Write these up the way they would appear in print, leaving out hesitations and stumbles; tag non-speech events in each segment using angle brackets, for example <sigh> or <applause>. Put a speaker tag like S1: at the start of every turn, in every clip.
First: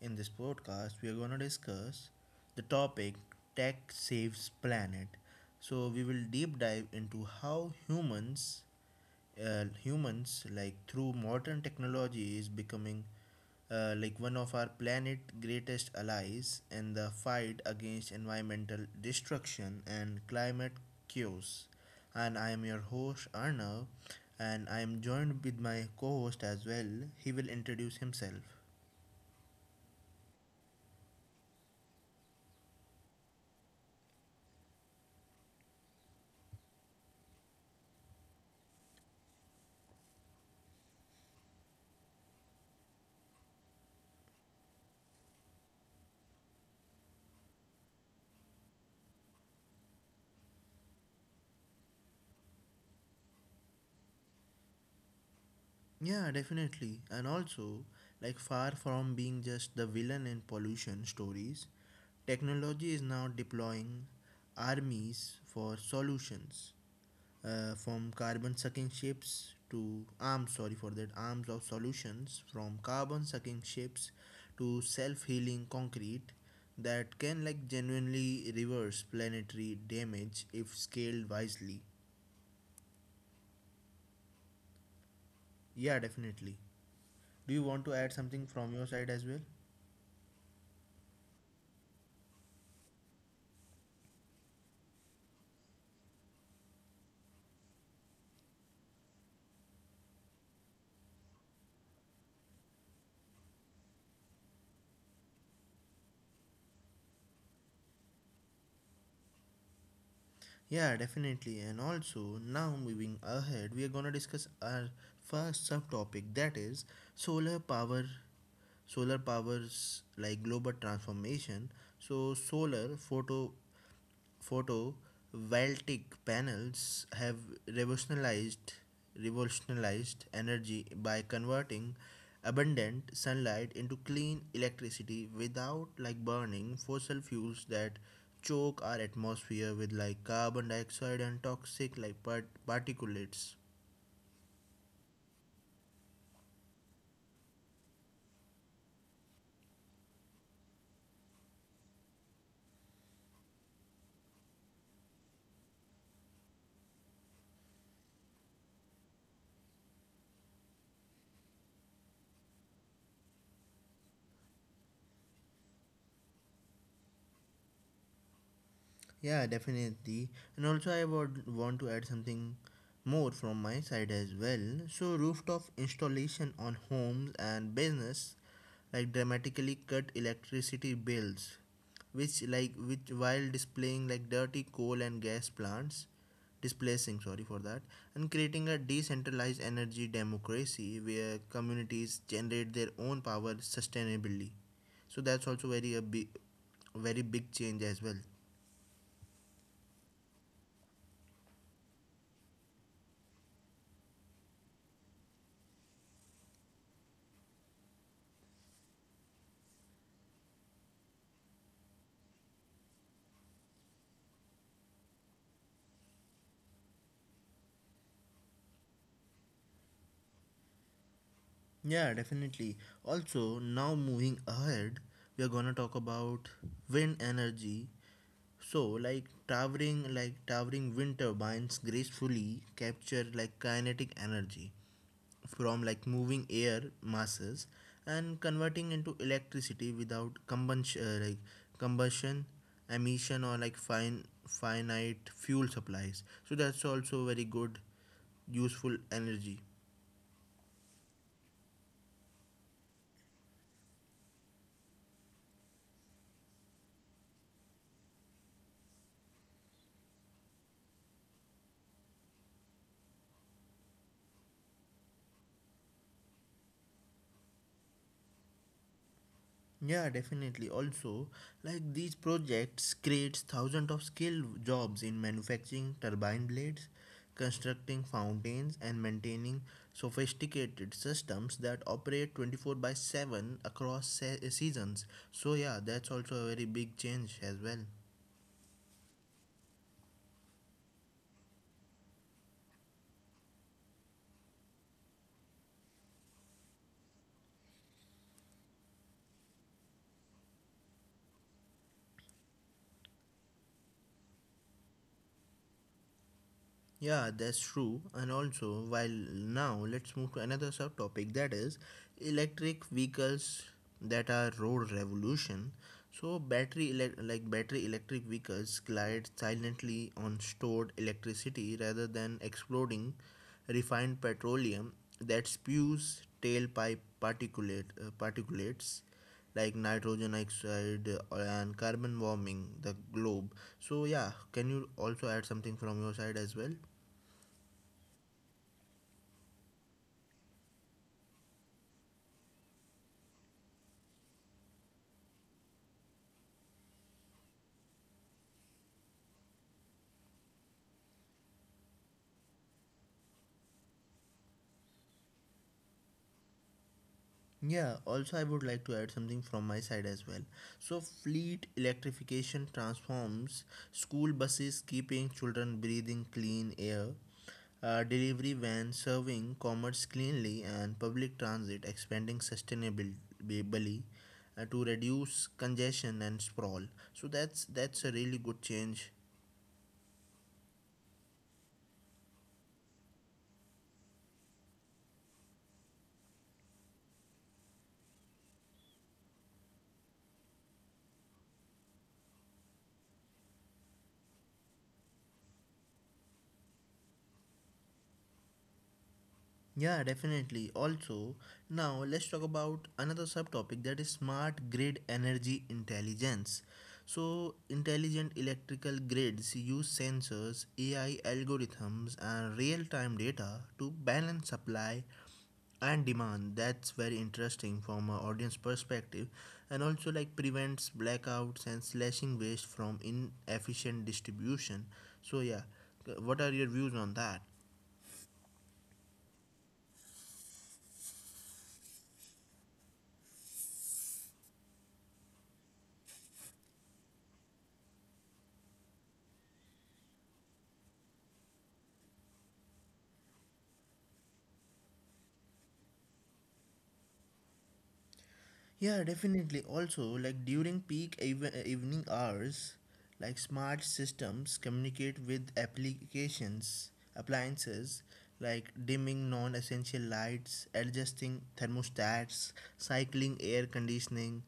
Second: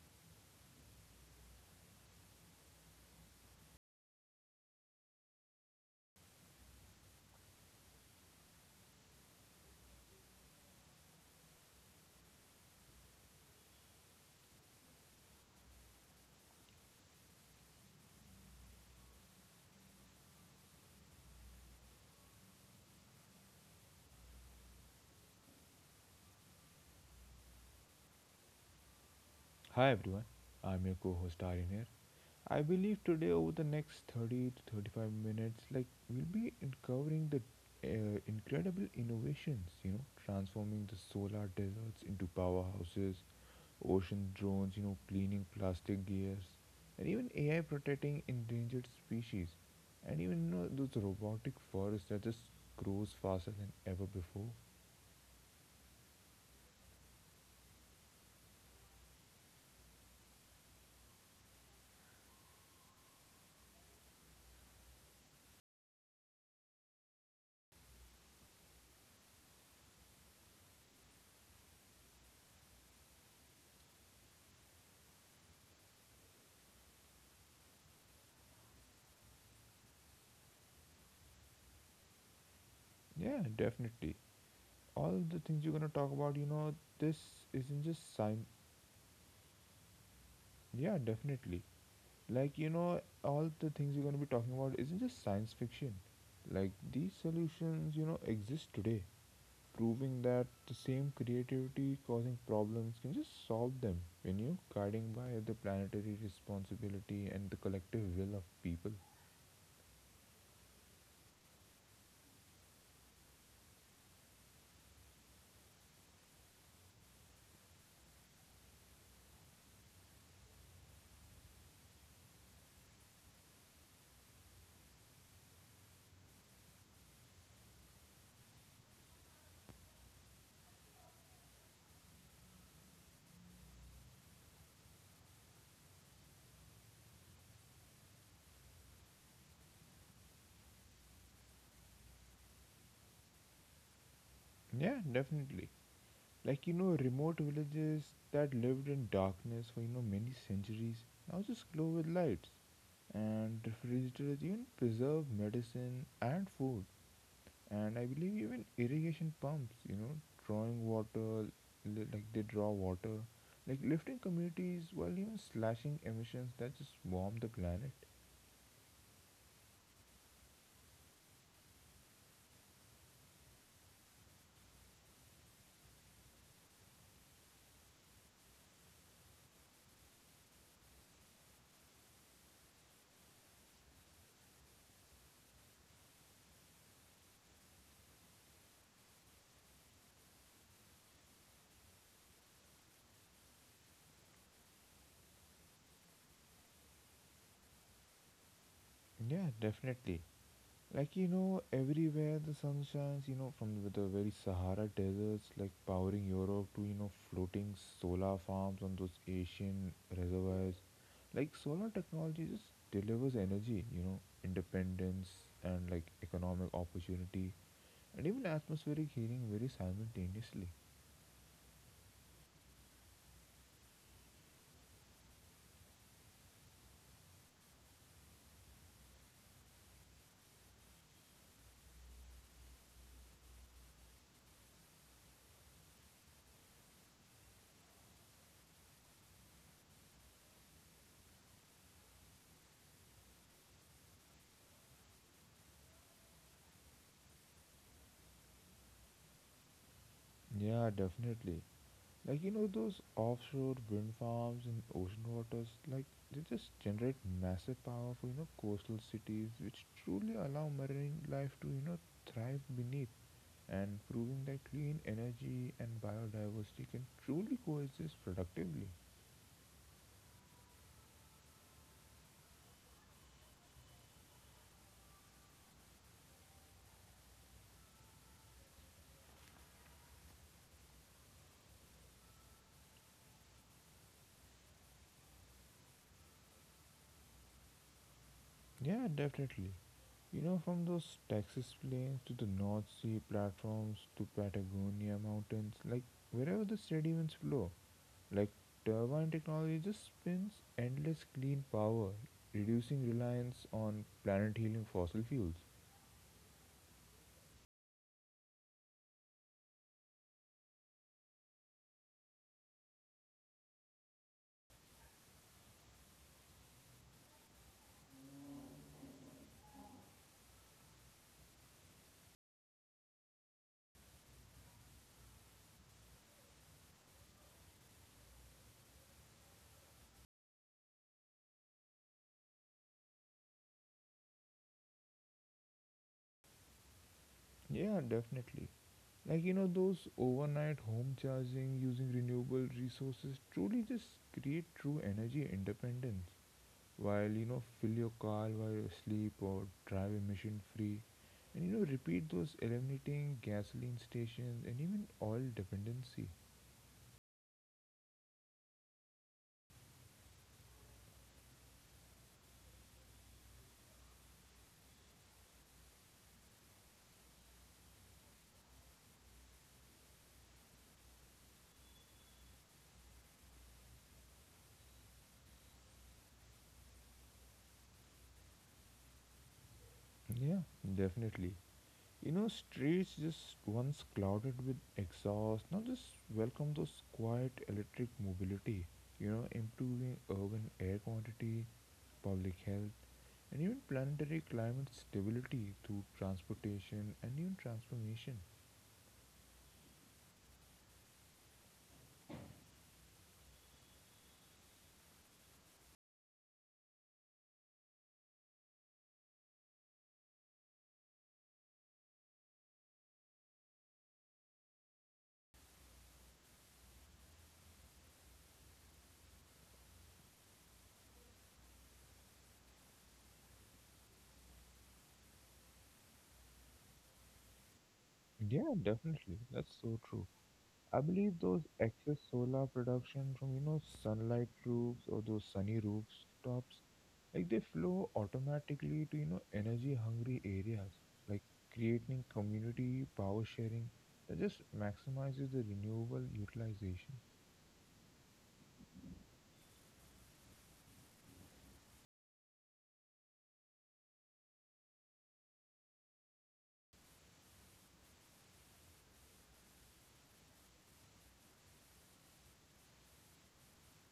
S1: in this podcast, we are going to discuss the topic Tech Saves Planet. So, we will deep dive into how humans like through modern technology is becoming like one of our planet greatest allies in the fight against environmental destruction and climate chaos. And I am your host arnav, and I am joined with my co-host as well. He will introduce himself.
S2: Hi everyone, I'm your co host Aryan here. I believe today, over the next 30 to 35 minutes, we'll be uncovering the incredible innovations, you know, transforming the solar deserts into powerhouses, ocean drones, you know, cleaning plastic gears, and even AI protecting endangered species, and even you know, those robotic forests that just grows faster than ever before.
S1: Yeah, definitely. And also, like far from being just the villain in pollution stories, technology is now deploying armies for solutions. From carbon sucking ships to arms, sorry for that, arms of solutions, from carbon sucking ships to self healing concrete that can like genuinely reverse planetary damage if scaled wisely.
S2: Yeah, definitely, all the
S1: Yeah,
S2: things you're gonna talk
S1: definitely.
S2: about, you know,
S1: Do
S2: this
S1: you want to add
S2: isn't
S1: something
S2: just
S1: from
S2: science.
S1: your side as well?
S2: Yeah, definitely. Like, you know, all the things you're gonna be talking about isn't just science fiction. Like, these solutions, you know, exist today, proving that the same creativity causing problems can just solve them when you guiding by the planetary responsibility and the collective will of people.
S1: Yeah, definitely. And also, now moving ahead, we are going to discuss our first subtopic that is solar power solar powers like global transformation. So solar photovoltaic panels have revolutionized revolutionized energy by converting abundant sunlight into clean electricity without like burning fossil fuels that choke our atmosphere with like carbon dioxide and toxic like particulates.
S2: Yeah, definitely. Like you know, remote villages that lived in darkness for you know many centuries now just glow with lights, and refrigerators even preserve medicine and food, and I believe even irrigation pumps, you know, drawing water, like they draw water, like lifting communities while even slashing emissions that just warm the planet.
S1: Yeah, definitely. And also, I would want to add something more from my side as well. So, rooftop installation on homes and business like dramatically cut electricity bills, which like which while displaying like dirty coal and gas plants, displacing sorry for that, and creating a decentralized energy democracy where communities generate their own power sustainably. So that's also very a big, very big change as well.
S2: Yeah, definitely. Like you know, everywhere the sun shines. You know, from the very Sahara deserts, like powering Europe, to you know, floating solar farms on those Asian reservoirs. Like solar technology just delivers energy. You know, independence and like economic opportunity, and even atmospheric healing very simultaneously.
S1: Yeah, definitely. Also, now moving ahead, we are gonna talk about wind energy. So, like towering wind turbines gracefully capture like kinetic energy from like moving air masses and converting into electricity without combustion, emission, or like fine finite fuel supplies. So that's also very good, useful energy.
S2: Yeah, definitely. Like you know, those offshore wind farms in ocean waters, like they just generate massive power for you know coastal cities, which truly allow marine life to you know thrive beneath, and proving that clean energy and biodiversity can truly coexist productively.
S1: Yeah, definitely. Also, like these projects creates thousands of skilled jobs in manufacturing turbine blades, constructing fountains, and maintaining sophisticated systems that operate 24 by 7 across seasons. So yeah, that's also a very big change as well.
S2: Yeah, definitely. You know, from those Texas plains to the North Sea platforms to Patagonia mountains, like wherever the steady winds blow, like turbine technology just spins endless clean power, reducing reliance on planet healing fossil fuels.
S1: Yeah, that's true. And also, while now let's move to another subtopic that is electric vehicles that are road revolution. So like battery electric vehicles glide silently on stored electricity rather than exploding refined petroleum that spews tailpipe particulates like nitrogen oxide, and carbon warming the globe. So yeah, can you also add something from your side as well?
S2: Yeah, definitely. Like, you know, those overnight home charging using renewable resources truly just create true energy independence while, you know, fill your car while you sleep or drive emission free. And, you know, repeat those eliminating gasoline stations and even oil dependency.
S1: Yeah, also, I would like to add something from my side as well. So, fleet electrification transforms school buses, keeping children breathing clean air, delivery vans serving commerce cleanly, and public transit expanding sustainably, to reduce congestion and sprawl. So, that's a really good change.
S2: Yeah, definitely. You know, streets just once clouded with exhaust now just welcome those quiet electric mobility, you know, improving urban air quantity, public health, and even planetary climate stability through transportation and even transformation.
S1: Yeah, definitely. Also, now let's talk about another subtopic that is smart grid energy intelligence. So, intelligent electrical grids use sensors, AI algorithms, and real time data to balance supply and demand. That's very interesting from an audience perspective, and also like prevents blackouts and slashing waste from inefficient distribution. So, yeah, what are your views on that?
S2: Yeah, definitely. That's so true. I believe those excess solar production from, you know, sunlight roofs or those sunny rooftops, like they flow automatically to you know energy hungry areas, like creating community power sharing that just maximizes the renewable utilization.
S1: Yeah, definitely. Also, like during peak evening hours, like smart systems communicate with applications, appliances, like dimming non-essential lights, adjusting thermostats, cycling air conditioning,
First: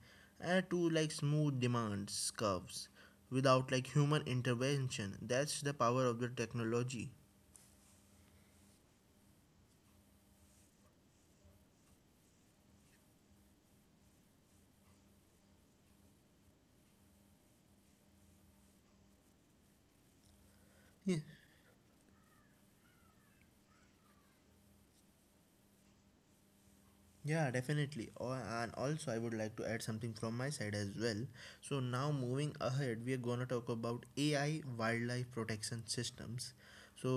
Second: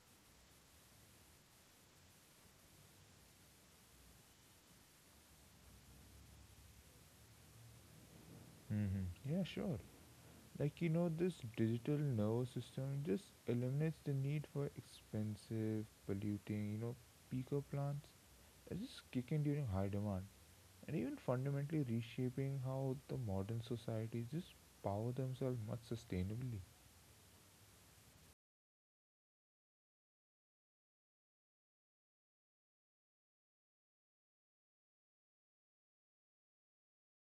S1: to like smooth demands curves without like human intervention. That's the power of the technology.
S2: Yeah, sure. Like you know, this digital nervous system just eliminates the need for expensive polluting, you know, peaker plants that just kick in during high demand, and even
S1: Yeah.
S2: fundamentally reshaping how the modern societies just power themselves much sustainably.
S1: Yeah, definitely. And also, I would like to add something from my side as well. So, now moving ahead, we are gonna talk about AI wildlife protection systems. So,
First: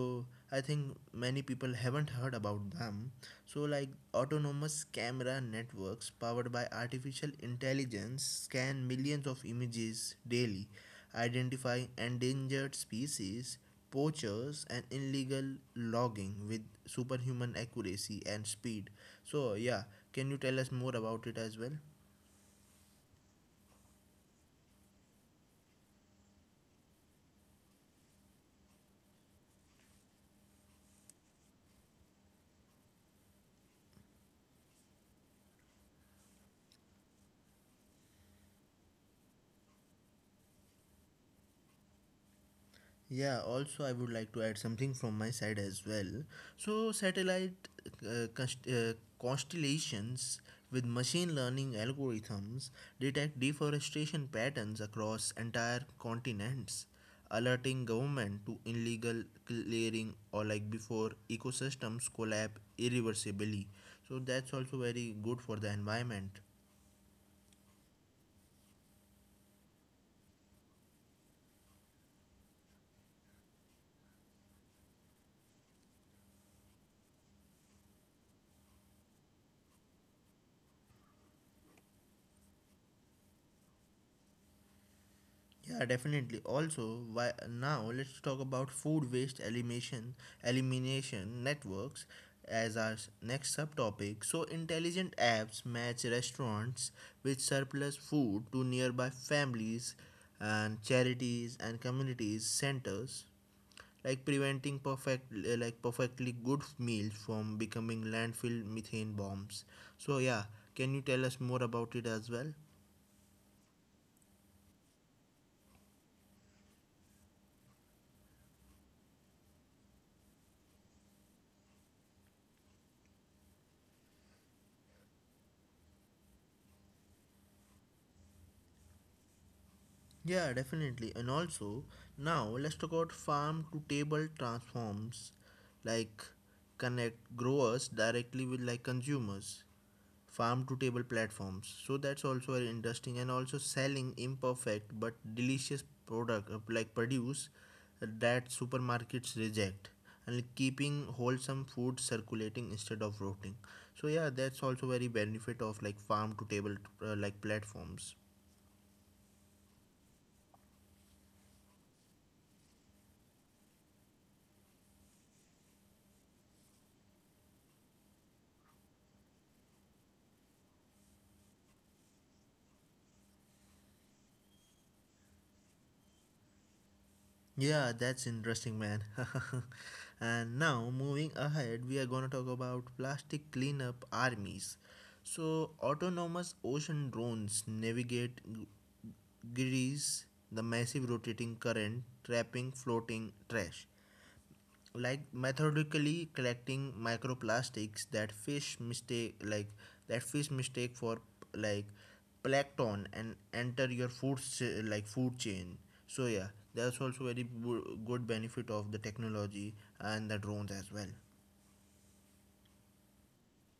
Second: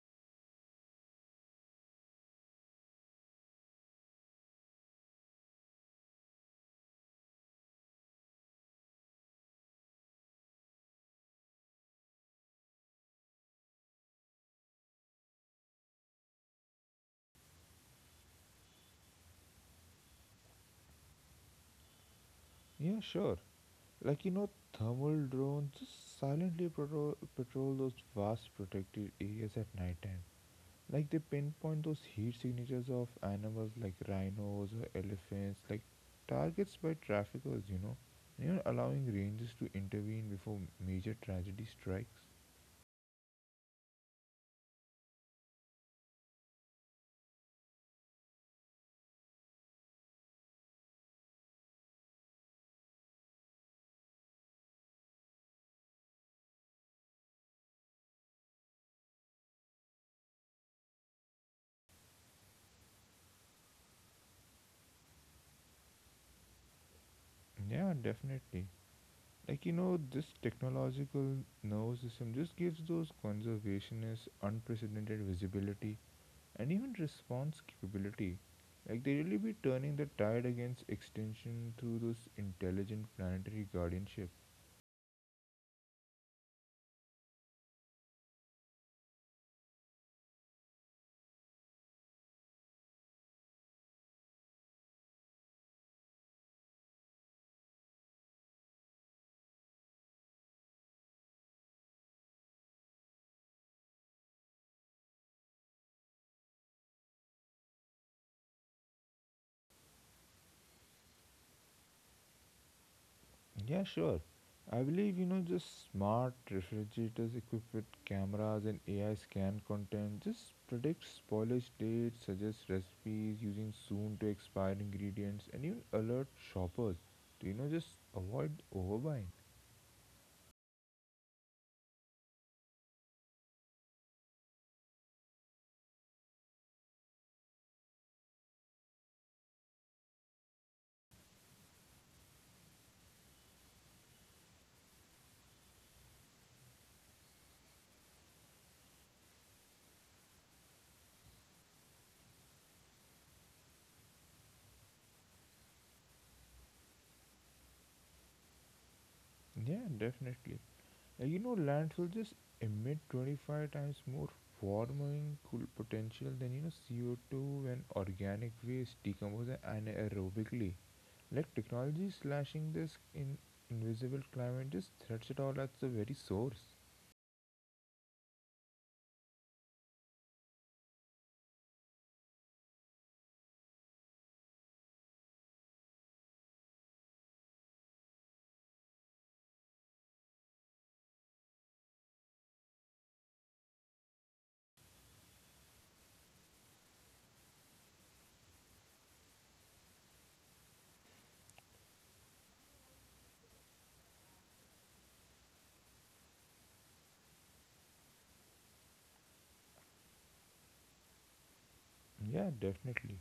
S1: I think many people haven't heard about them. So, like autonomous camera networks powered by artificial intelligence scan millions of images daily, identify endangered species, poachers and illegal logging with superhuman accuracy and speed. So, yeah, can you tell us more about it as well?
S2: Yeah, sure. Like you know, thermal drones just silently patrol those vast protected areas at night time. Like they pinpoint those heat signatures of animals like rhinos or elephants, like targets by traffickers, you know. And even allowing rangers to intervene before major tragedy strikes.
S1: Yeah, also, I would like to add something from my side as well. So, satellite uh, const- uh, constellations with machine learning algorithms detect deforestation patterns across entire continents, alerting government to illegal clearing or like before ecosystems collapse irreversibly. So, that's also very good for the environment.
S2: Yeah, definitely. Like you know, this technological nervous system just gives those conservationists unprecedented visibility and even response capability. Like they really be turning the tide against extinction through those intelligent planetary guardianship.
S1: Yeah, definitely. Also, why, now let's talk about food waste elimination networks as our next subtopic. So, intelligent apps match restaurants with surplus food to nearby families and charities and communities centers, like preventing perfectly good meals from becoming landfill methane bombs. So, yeah, can you tell us more about it as well?
S2: Yeah, sure. I believe you know, just smart refrigerators equipped with cameras and AI scan content just predicts spoilage dates, suggests recipes using soon to expire ingredients, and even alert shoppers to you know just avoid overbuying.
S1: Yeah, definitely. And also, now let's talk about farm to table transforms, like connect growers directly with like consumers, farm to table platforms. So that's also very interesting. And also selling imperfect but delicious product like produce that supermarkets reject and like, keeping wholesome food circulating instead of rotting. So yeah, that's also very benefit of like farm to table like platforms.
S2: Yeah, definitely. You know, landfills just emit 25 times more warming cool potential than you know CO2 when organic waste decomposes anaerobically. Like technology slashing this in invisible climate just threats it all at the very source.
S1: Yeah, that's interesting, man. <laughs> And now, moving ahead, we are going to talk about plastic cleanup armies. So, autonomous ocean drones navigate Greece, the massive rotating current trapping floating trash, like methodically collecting microplastics that fish mistake for like plankton and enter your food chain. So yeah, that's also very good benefit of the technology and the drones as well.
S2: Yeah, definitely.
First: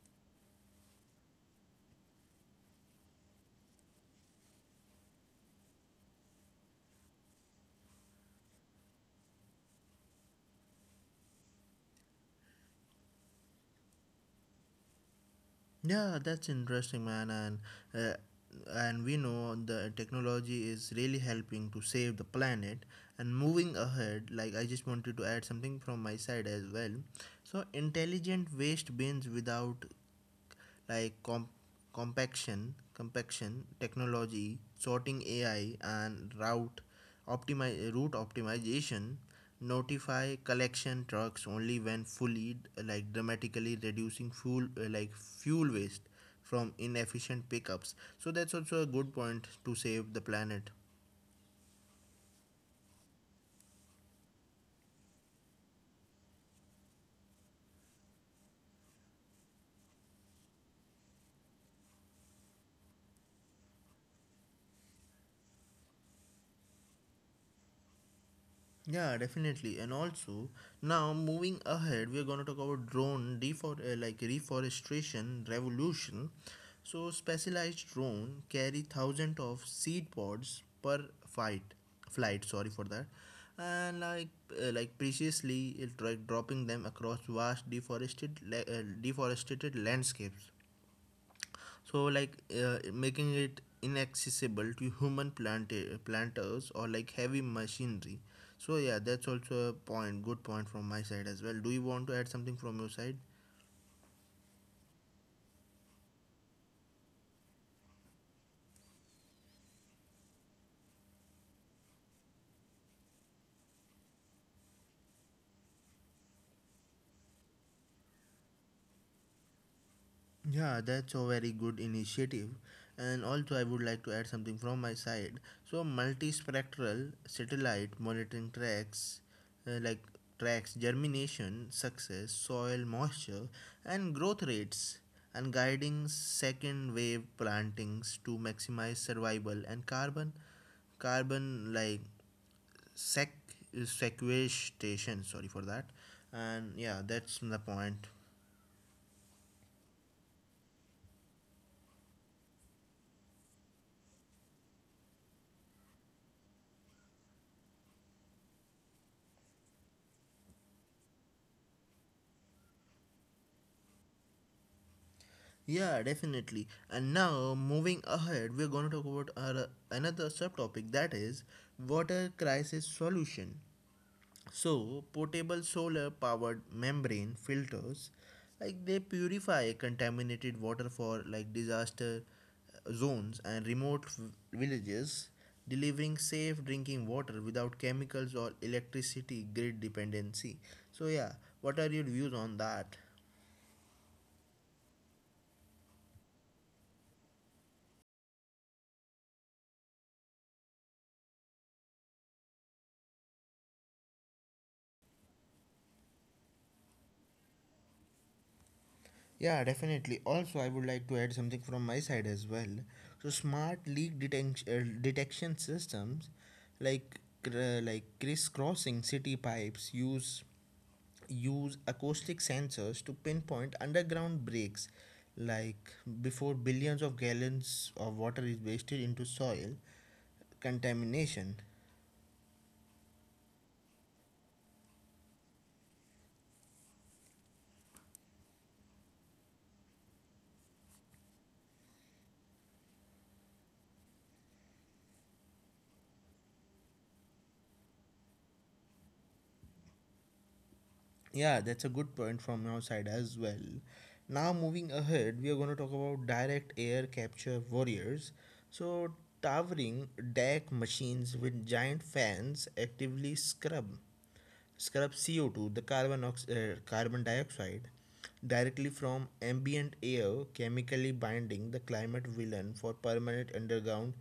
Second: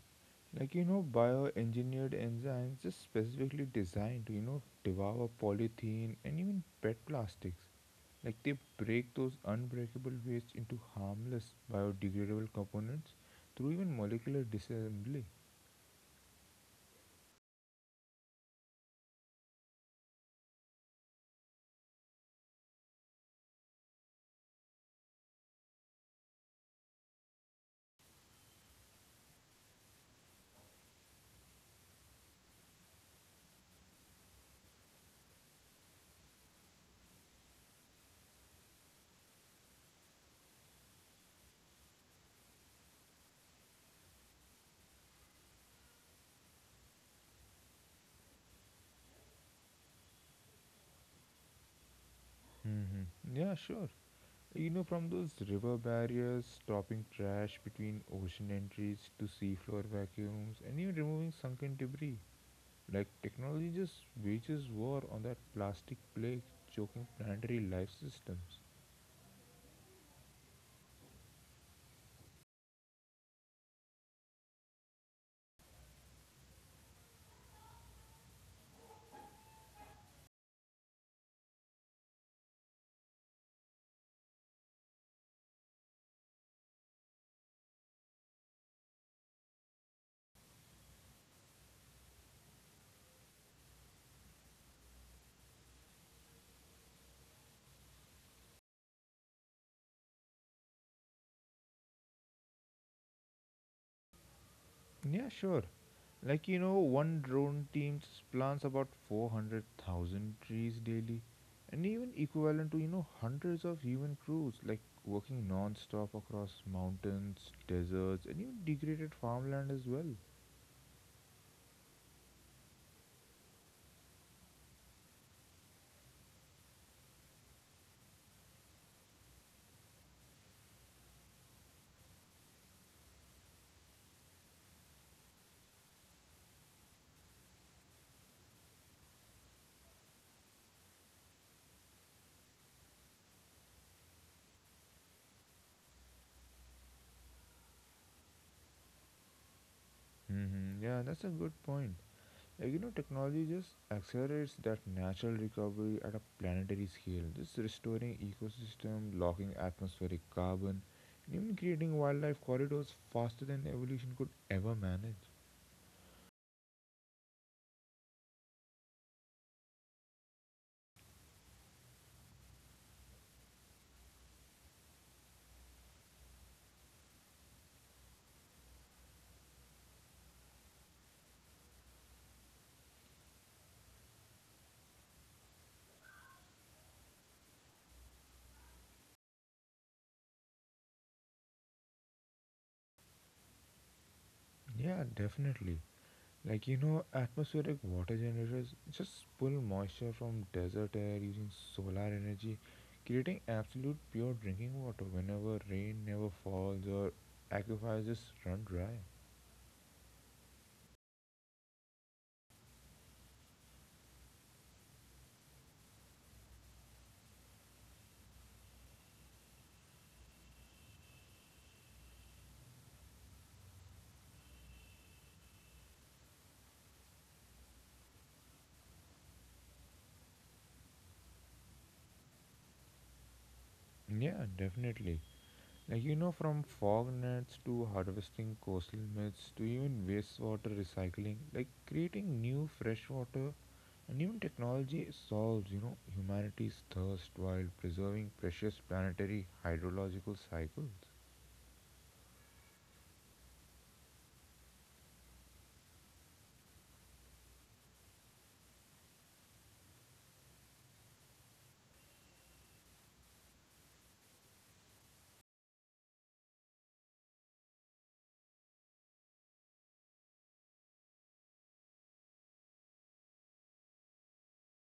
S2: Like you know, bioengineered enzymes just specifically designed to you know devour polythene and even PET plastics. Like they break those unbreakable wastes into harmless biodegradable components through even molecular disassembly.
S1: Yeah, that's interesting, man. And uh, and we know the technology is really helping to save the planet. And moving ahead, like I just wanted to add something from my side as well. So intelligent waste bins without like compaction technology, sorting AI, and route optimi- route optimization notify collection trucks only when fully, like dramatically reducing fuel waste from inefficient pickups. So that's also a good point to save the planet.
S2: Mm-hmm, yeah, sure. You know, from those river barriers stopping trash between ocean entries to seafloor vacuums and even removing sunken debris, like technology just wages war on that plastic plague choking planetary life systems.
S1: Yeah, definitely. And also, now moving ahead, we are going to talk about drone reforestation revolution. So, specialized drone carry thousands of seed pods per fight flight. Sorry for that. And like preciously, it like dropping them across vast deforested landscapes, so like making it inaccessible to human planters or like heavy machinery. So yeah, that's also a point, good point from my side as well. Do you want to add something from your side?
S2: Yeah, sure. Like you know, one drone team plants about 400,000 trees daily, and even equivalent to you know hundreds of human crews like working non-stop across mountains, deserts, and even degraded farmland as well.
S1: Yeah, that's a very good initiative. And also, I would like to add something from my side. So, multispectral satellite monitoring uh, like tracks germination, success, soil moisture, and growth rates, and guiding second wave plantings to maximize survival and carbon carbon like sec sequestration. Sorry for that. And yeah, that's the point.
S2: Mm-hmm. Yeah, that's a good point. Like you know, technology just accelerates that natural recovery at a planetary scale, just restoring ecosystem, locking atmospheric carbon, and even creating wildlife corridors faster than evolution could ever manage.
S1: Yeah, definitely. And now, moving ahead, we're going to talk about our, another subtopic that is water crisis solution. So, portable solar powered membrane filters like they purify contaminated water for like disaster zones and remote villages, delivering safe drinking water without chemicals or electricity grid dependency. So, yeah, what are your views on that?
S2: Yeah, definitely. Like, you know, atmospheric water generators just pull moisture from desert air using solar energy, creating absolute pure drinking water whenever rain never falls or aquifers just run dry.
S1: Yeah, definitely. Also, I would like to add something from my side as well. So, smart leak detention detection systems like crisscrossing city pipes use acoustic sensors to pinpoint underground breaks, like before billions of gallons of water is wasted into soil contamination.
S2: Yeah, definitely. Like you know, from fog nets to harvesting coastal myths to even wastewater recycling, like creating new fresh water, and even technology solves, you know, humanity's thirst while preserving precious planetary hydrological cycles.
S1: Yeah, that's a good point from your side as well. Now, moving ahead, we are going to talk about direct air capture warriors. So, towering deck machines with giant fans actively scrub CO2, the carbon dioxide, directly from ambient air, chemically binding the climate villain for permanent underground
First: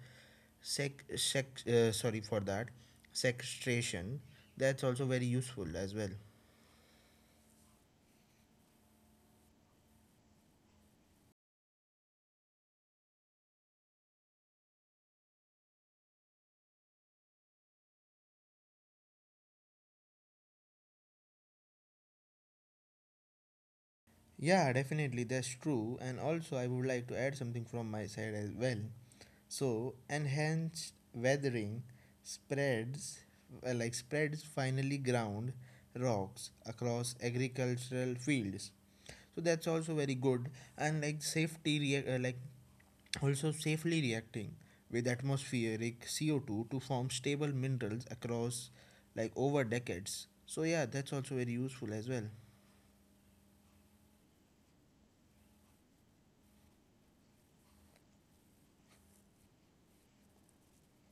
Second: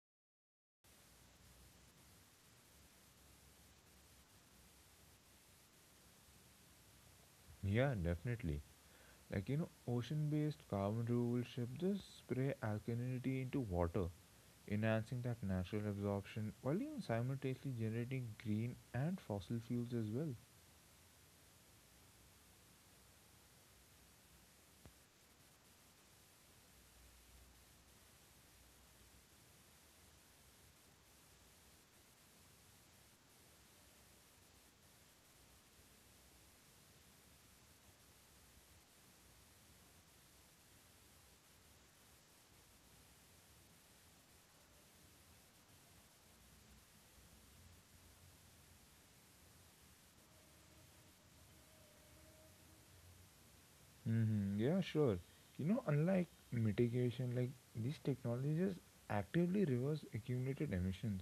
S1: sec, sec sorry for that sequestration. That's also very useful as well.
S2: Yeah, definitely. Like, you know, ocean based carbon removal ships just spray alkalinity into water, enhancing that natural absorption while even simultaneously generating green and fossil fuels as well.
S1: Yeah, definitely, that's true. And also, I would like to add something from my side as well. So, enhanced weathering spreads, like spreads finely ground rocks across agricultural fields. So that's also very good. And like also safely reacting with atmospheric CO2 to form stable minerals across like over decades. So yeah, that's also very useful as well.
S2: Yeah, sure. You know, unlike mitigation, like these technologies actively reverse accumulated emissions,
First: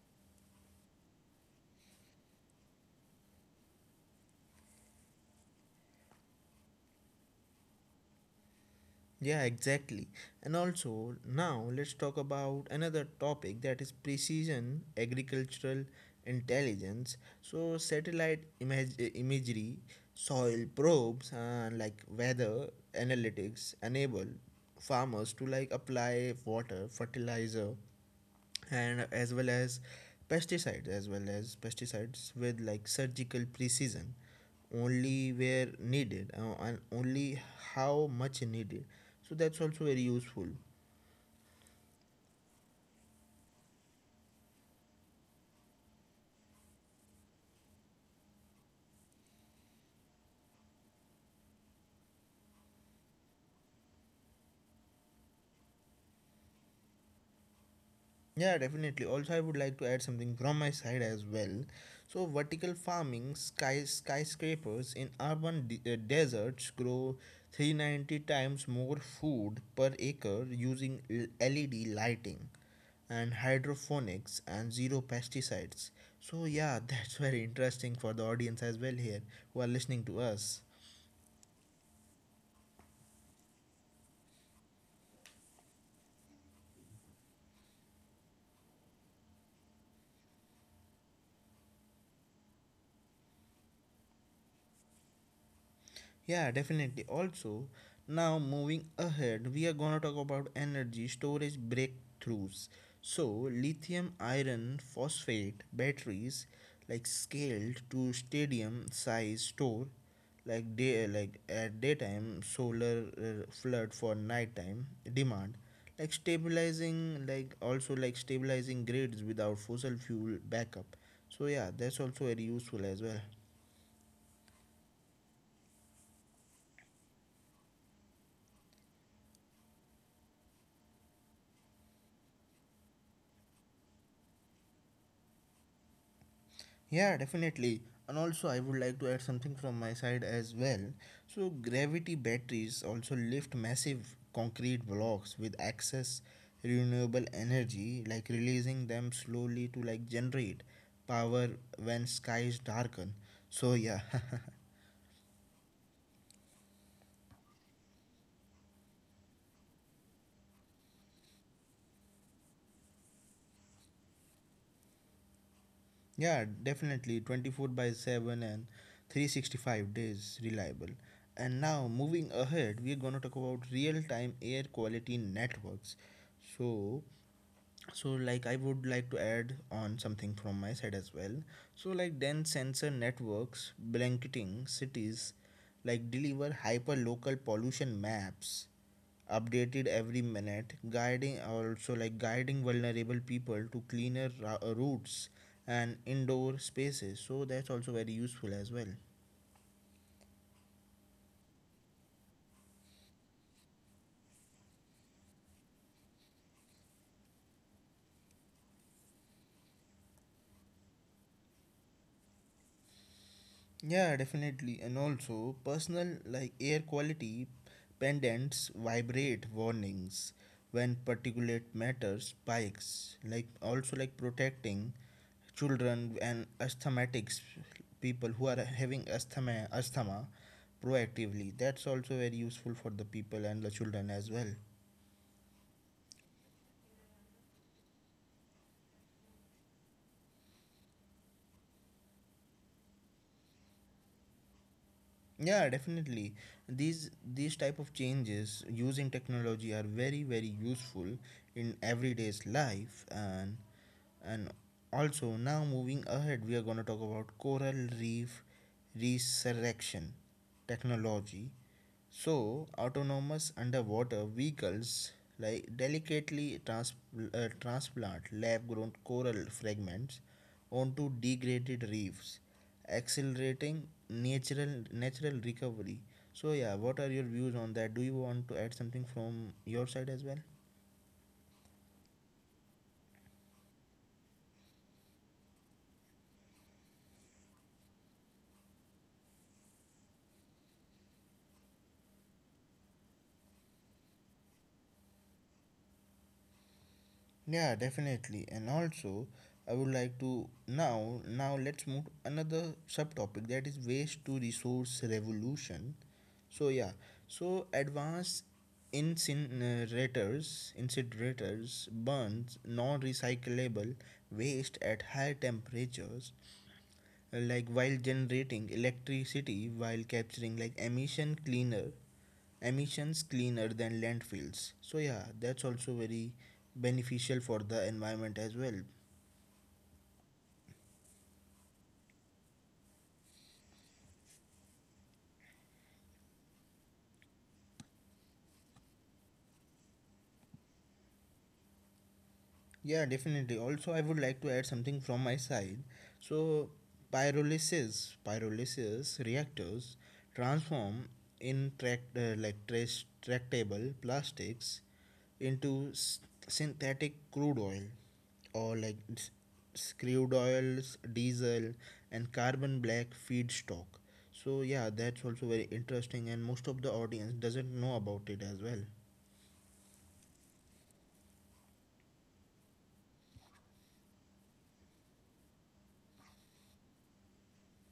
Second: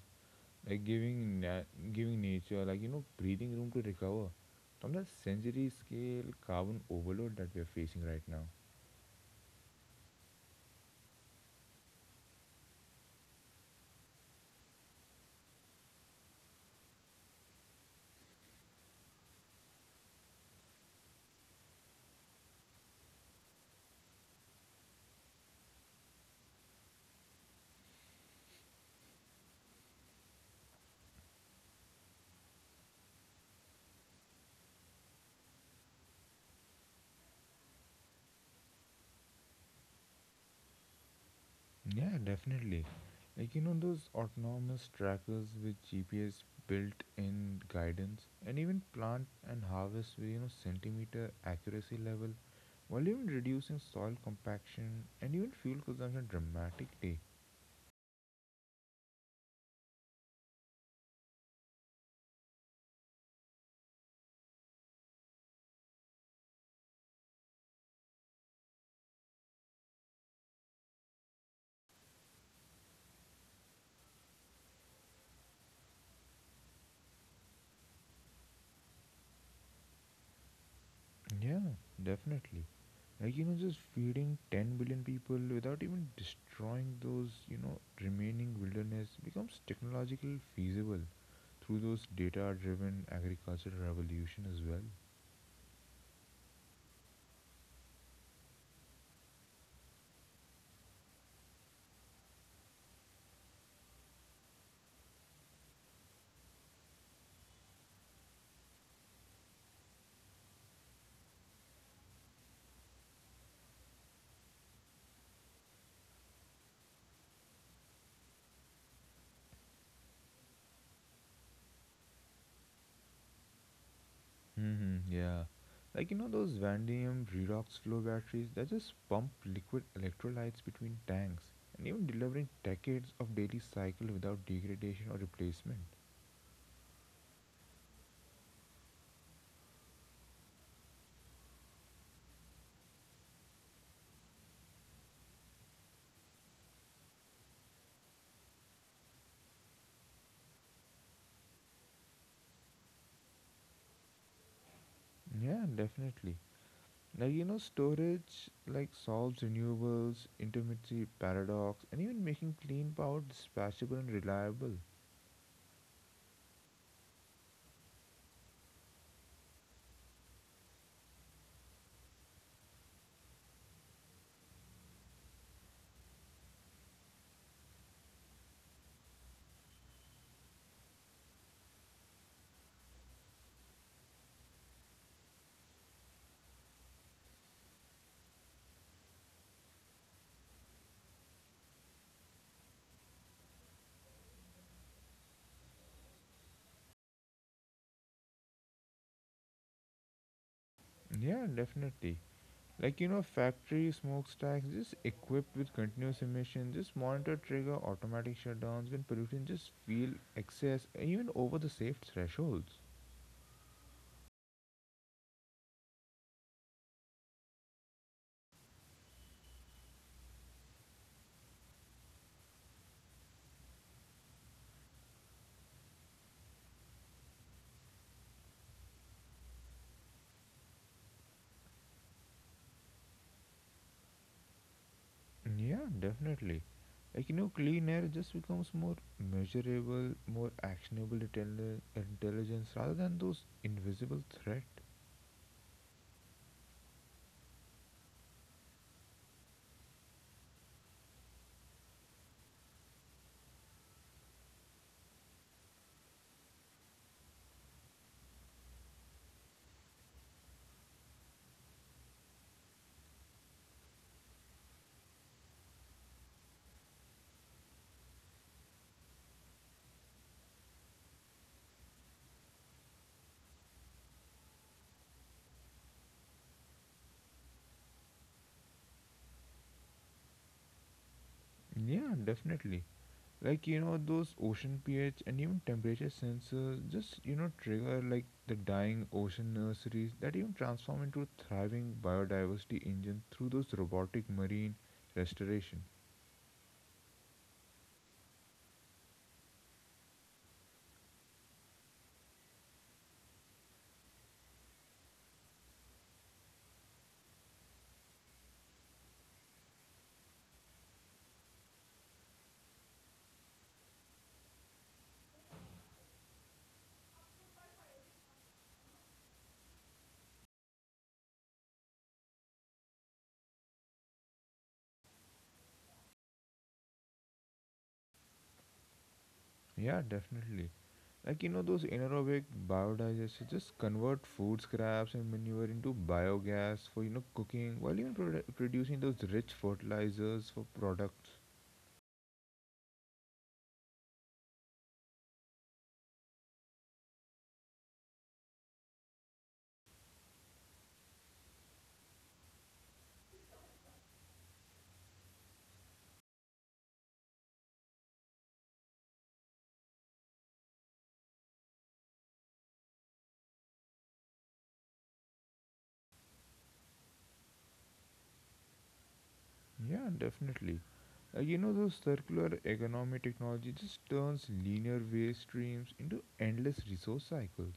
S2: like giving nature, like you know, breathing room to recover from the century scale carbon overload that we are facing right now.
S1: Yeah, exactly. And also, now let's talk about another topic that is precision agricultural intelligence. So, satellite imagery, soil probes, and like weather analytics enable farmers to like apply water, fertilizer, and as well as pesticides as well as pesticides with like surgical precision only where needed, and only how much needed. So that's also very useful.
S2: Yeah, definitely. Like you know, those autonomous trackers with GPS built-in guidance, and even plant and harvest with you know centimeter accuracy level while even reducing soil compaction and even fuel consumption dramatically.
S1: Yeah definitely, also I would like to add something from my side as well. So vertical farming skyscrapers in urban deserts grow 390 times more food per acre using led lighting and hydroponics and zero pesticides. So yeah, <laughs> that's very interesting for the audience as well here who are listening to us.
S2: Yeah, definitely. Like, you know, just feeding 10 billion people without even destroying those, you know, remaining wilderness becomes technologically feasible through those data driven agricultural revolution as well.
S1: Yeah, definitely. Also, now moving ahead, we are going to talk about energy storage breakthroughs. So, lithium iron phosphate batteries like scaled to stadium size store like day like at daytime solar flood for nighttime demand, like stabilizing like also like stabilizing grids without fossil fuel backup. So yeah, that's also very useful as well.
S2: Yeah. Like, you know, those vanadium redox flow batteries that just pump liquid electrolytes between tanks and even delivering decades of daily cycle without degradation or replacement.
S1: Yeah, definitely. And also, I would like to add something from my side as well. So, gravity batteries also lift massive concrete blocks with excess renewable energy, like releasing them slowly to like generate power when skies darken. So, yeah, <laughs>
S2: Yeah, definitely. Like you know, storage like solves renewables, intermittency paradox, and even making clean power dispatchable and reliable.
S1: Yeah, definitely, 24 by 7 and 365 days reliable. And now, moving ahead, we're going to talk about real time air quality networks. So, so, like I would like to add on something from my side as well. So like dense sensor networks blanketing cities like deliver hyper local pollution maps updated every minute, guiding also like guiding vulnerable people to cleaner routes and indoor spaces. So that's also very useful as well.
S2: Yeah, definitely. Like you know, factory smokestacks just equipped with continuous emission, just monitor trigger automatic shutdowns when pollutants just feel excess, even over the safe thresholds.
S1: Yeah, definitely. And also, personal like air quality pendants vibrate warnings when particulate matter spikes. Like also like protecting children and asthmatics, people who are having asthma proactively. That's also very useful for the people and the children as well.
S2: Yeah, definitely. Like, you know, clean air just becomes more measurable, more actionable intelligence rather than those invisible threat.
S1: Yeah, definitely, these type of changes using technology are very very useful in everyday's life, and also now moving ahead we are going to talk about coral reef resurrection technology. So, autonomous underwater vehicles like delicately transplant lab grown coral fragments onto degraded reefs, accelerating natural recovery. So yeah, what are your views on that? Do you want to add something from your side as well?
S2: Yeah, definitely. Like, you know, those ocean pH and even temperature sensors just, you know, trigger like the dying ocean nurseries that even transform into thriving biodiversity engines through those robotic marine restoration.
S1: Yeah, definitely. And also, I would like to now let's move to another subtopic, that is waste to resource revolution. So yeah, so advanced incinerators burns non-recyclable waste at high temperatures, like while generating electricity, while capturing like emissions cleaner than landfills. So yeah, that's also very beneficial for the environment as well.
S2: Yeah, definitely. Like you know, those anaerobic biodigesters just convert food scraps and manure into biogas for you know cooking, while even producing those rich fertilizers for products.
S1: Yeah, definitely. Also, I would like to add something from my side. So, pyrolysis reactors transform intract like trace tractable plastics into synthetic crude oil or crude oils, diesel, and carbon black feedstock. So yeah, that's also very interesting, and most of the audience doesn't know about it as well.
S2: Yeah, definitely. Like you know, those circular economy technology just turns linear waste streams into endless resource cycles.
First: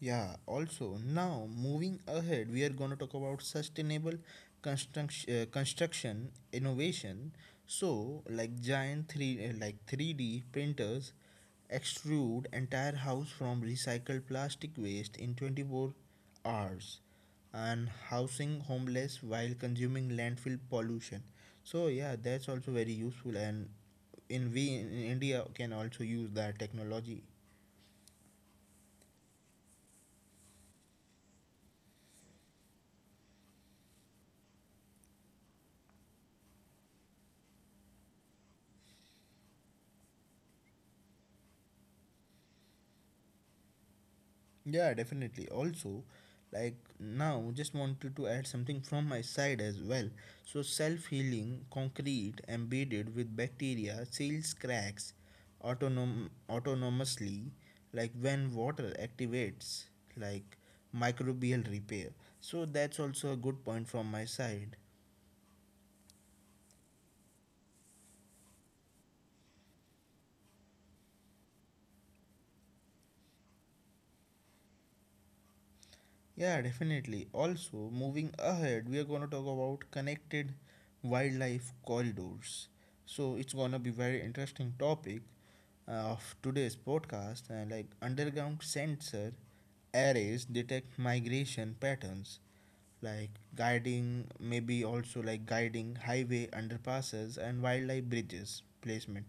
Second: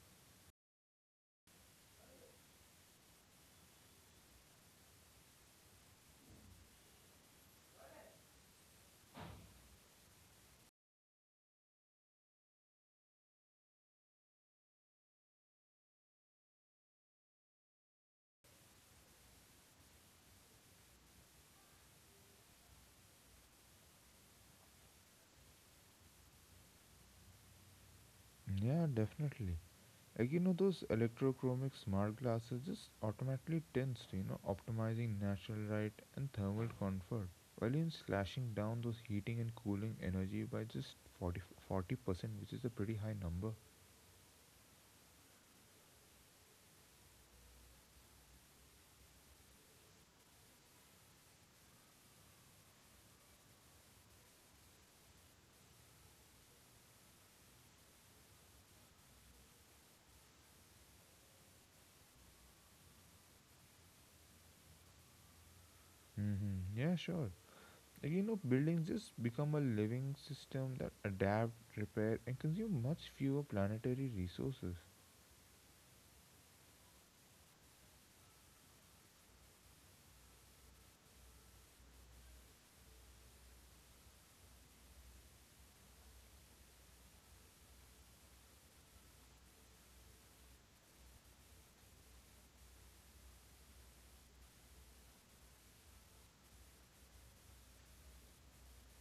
S1: Yeah, also now moving ahead, we are going to talk about sustainable construction, construction innovation. So, like giant three like 3D printers extrude entire house from recycled plastic waste in 24 hours, and housing homeless while consuming landfill pollution. So, yeah, that's also very useful, and in we in India can also use that technology.
S2: Yeah, definitely. Like, you know, those electrochromic smart glasses just automatically tensed, you know, optimizing natural light and thermal comfort, while even slashing down those heating and cooling energy by just 40%, which is a pretty high number.
S1: Yeah, definitely. Also, like now, just wanted to add something from my side as well. So, self healing concrete embedded with bacteria seals cracks autonomously, like when water activates, like microbial repair. So, that's also a good point from my side.
S2: Mm-hmm. Yeah, sure. Like, you know, buildings just become a living system that adapt, repair, and consume much fewer planetary resources.
S1: Yeah, definitely. Also, moving ahead, we are going to talk about connected wildlife corridors. So, it's going to be very interesting topic of today's podcast, and like underground sensor arrays detect migration patterns, like guiding highway underpasses and wildlife bridges placement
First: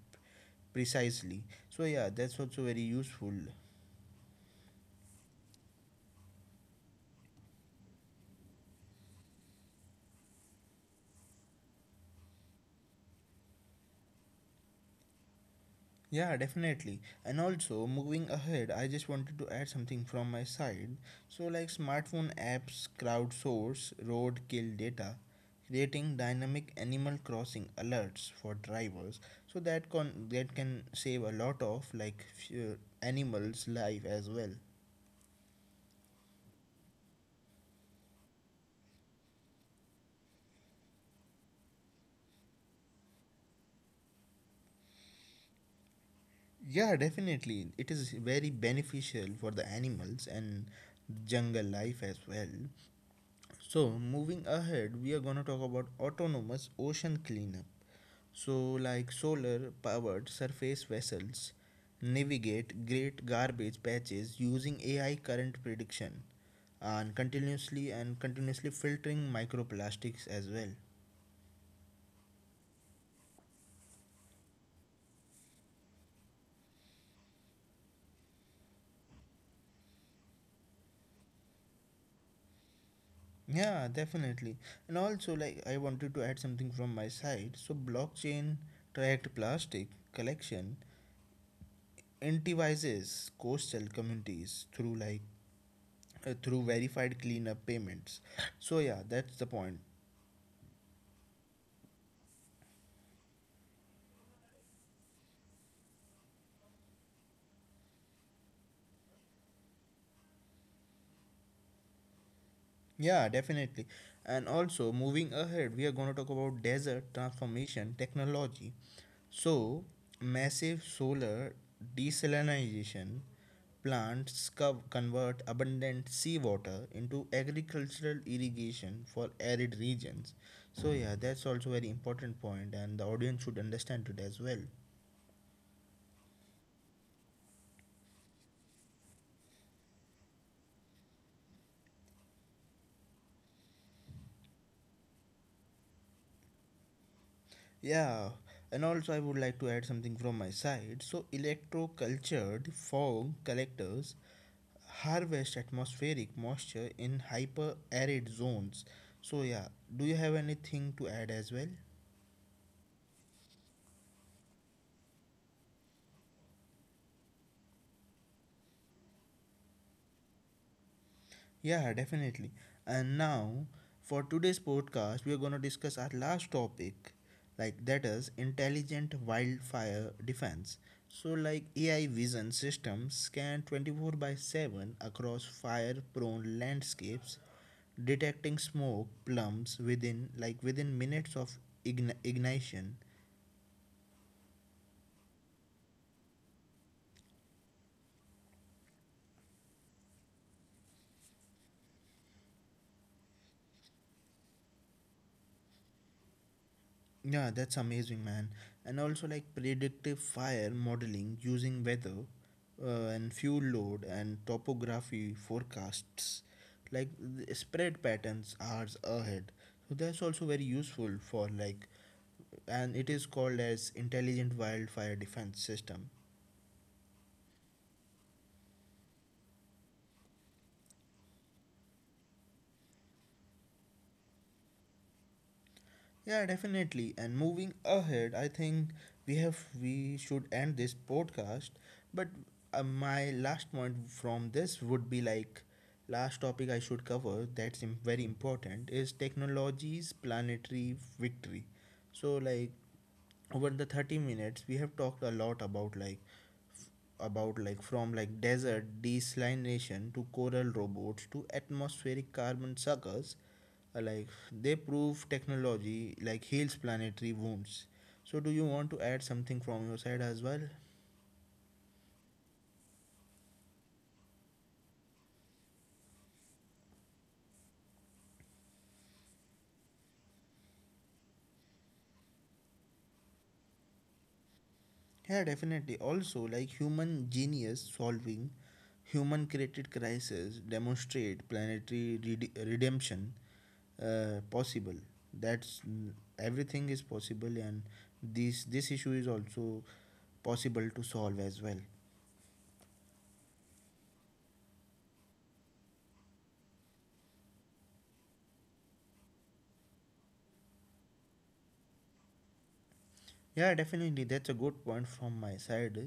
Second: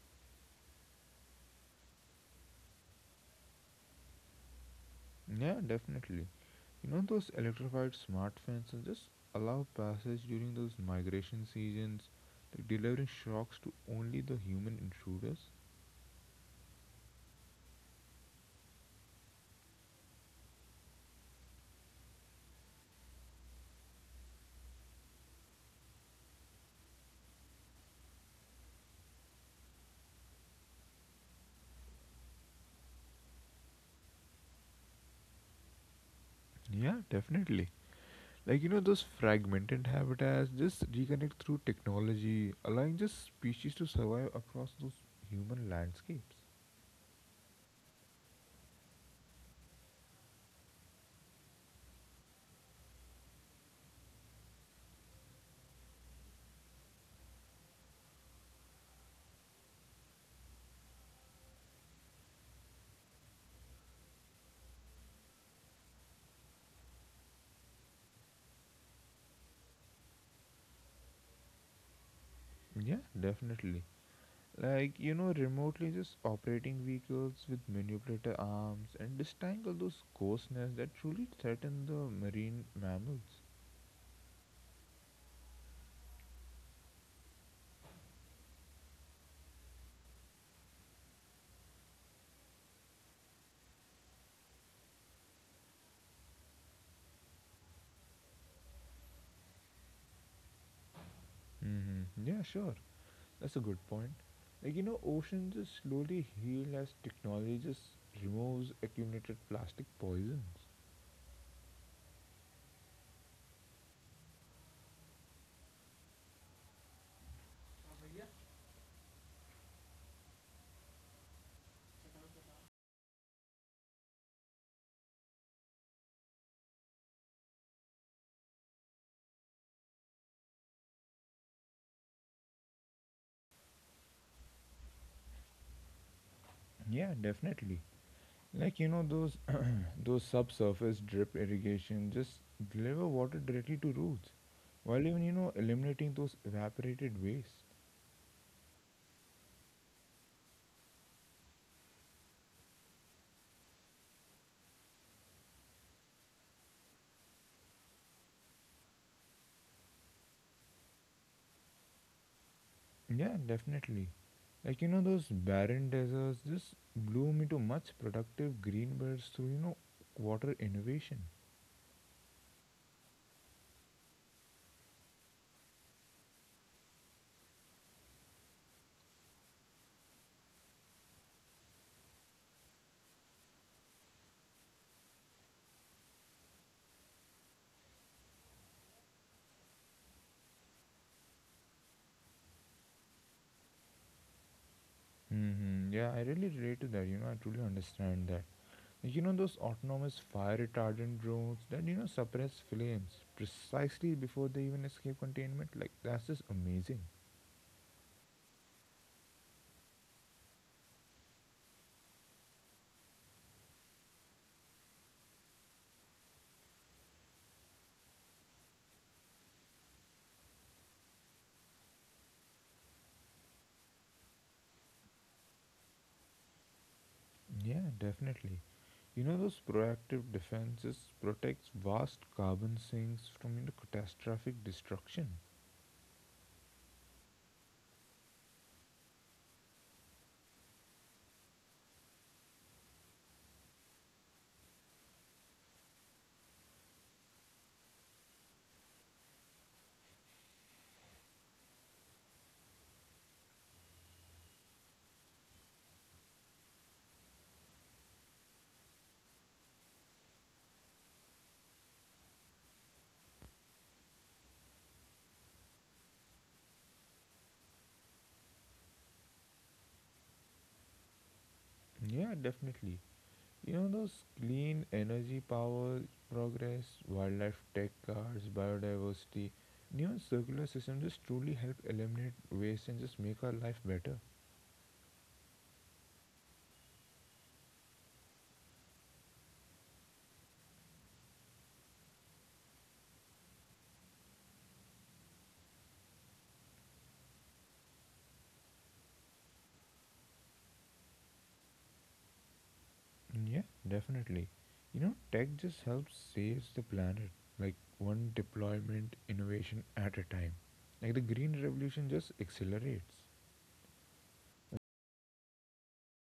S1: precisely. So yeah, that's also very useful.
S2: Yeah, definitely. You know, those electrified smart fences just allow passage during those migration seasons, like delivering shocks to only the human intruders.
S1: Yeah, definitely. And also, moving ahead, I just wanted to add something from my side. So, like smartphone apps, crowdsource, road kill data, creating dynamic animal crossing alerts for drivers, so that that can save a lot of like few animals' life as well.
S2: Yeah, definitely. Like, you know, those fragmented habitats just reconnect through technology, allowing just species to survive across those human landscapes.
S1: Yeah, definitely. It is very beneficial for the animals and jungle life as well. So, moving ahead, we are going to talk about autonomous ocean cleanup. So, like solar powered surface vessels navigate great garbage patches using AI current prediction and continuously filtering microplastics as well.
S2: Yeah, definitely. Like, you know, remotely just operating vehicles with manipulator arms and disentangle those ghost nests that truly threaten the marine mammals.
S1: Yeah, definitely. And also, like, I wanted to add something from my side. So, blockchain tracked plastic collection incentivizes coastal communities through through verified cleanup payments. So yeah, that's the point.
S2: Yeah, sure. That's a good point. Like, you know, oceans just slowly heal as technology just removes accumulated plastic poisons.
S1: Yeah, definitely. And also moving ahead, we are going to talk about desert transformation technology. So massive solar desalination plants convert abundant seawater into agricultural irrigation for arid regions. So yeah, that's also very important point, and the audience should understand it as well.
S2: Yeah, definitely. Like, you know, those <clears throat> those subsurface drip irrigation just deliver water directly to roots, while even, you know, eliminating those evaporated waste.
S1: Yeah, and also I would like to add something from my side. So, electroculture, the fog collectors harvest atmospheric moisture in hyper arid zones. So, yeah, do you have anything to add as well?
S2: Yeah, definitely. Like, you know, those barren deserts just bloom into much productive green belts through, you know, water innovation.
S1: Yeah, definitely. And now, for today's podcast, we are going to discuss our last topic, like that is intelligent wildfire defense. So, like AI vision systems scan 24 by 7 across fire prone landscapes, detecting smoke plumes within within minutes of ignition.
S2: Yeah, I really relate to that. You know, I truly understand that. Like, you know, those autonomous fire retardant drones that, you know, suppress flames precisely before they even escape containment. Like, that's just amazing.
S1: Yeah, that's amazing, man. And also, like predictive fire modeling using weather and fuel load and topography forecasts, like the spread patterns hours ahead. So that's also very useful for like, and it is called as intelligent wildfire defense system.
S2: Yeah, definitely. You know, those proactive defenses protects vast carbon sinks from, you know, catastrophic destruction.
S1: Yeah, definitely. And moving ahead, I think we should end this podcast. But my last point from this would be like last topic I should cover, that's very important, is technology's planetary victory. So like over the 30 minutes we have talked a lot about like desert desalination to coral robots to atmospheric carbon suckers. Like they prove technology like heals planetary wounds. So do you want to add something from your side as well?
S2: Yeah, definitely. You know, those clean energy power progress, wildlife tech cards, biodiversity, new and circular systems just truly help eliminate waste and just make our life better.
S1: Yeah, definitely. Also, like human genius solving human created crisis demonstrate planetary redemption possible. That's everything is possible, and this issue is also possible to solve as well.
S2: Mm, yeah, definitely. You know, tech just helps saves the planet, like one deployment innovation at a time. Like the green revolution just accelerates.
S1: Yeah, definitely. That's a good point from my side.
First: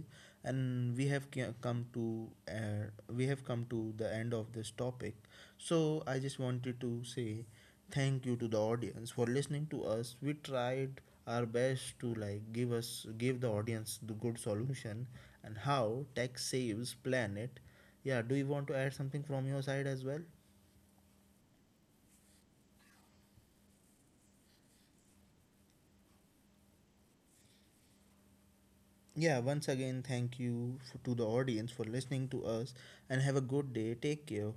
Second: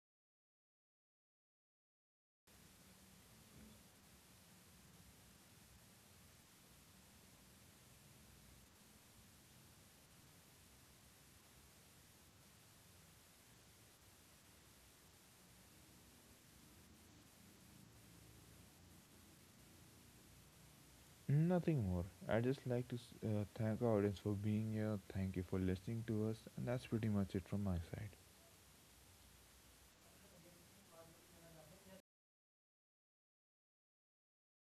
S1: And we have come to the end of this topic. So I just wanted to say thank you to the audience for listening to us. We tried our best to like give the audience the good solution, and how tech saves planet. Yeah, do you want to add something from your side as well?
S2: Nothing more. I just like to thank our audience for being here. Thank you for listening to us, and that's pretty much it from my side.
S1: Yeah, once again, thank you to the audience for listening to us and have a good day. Take care.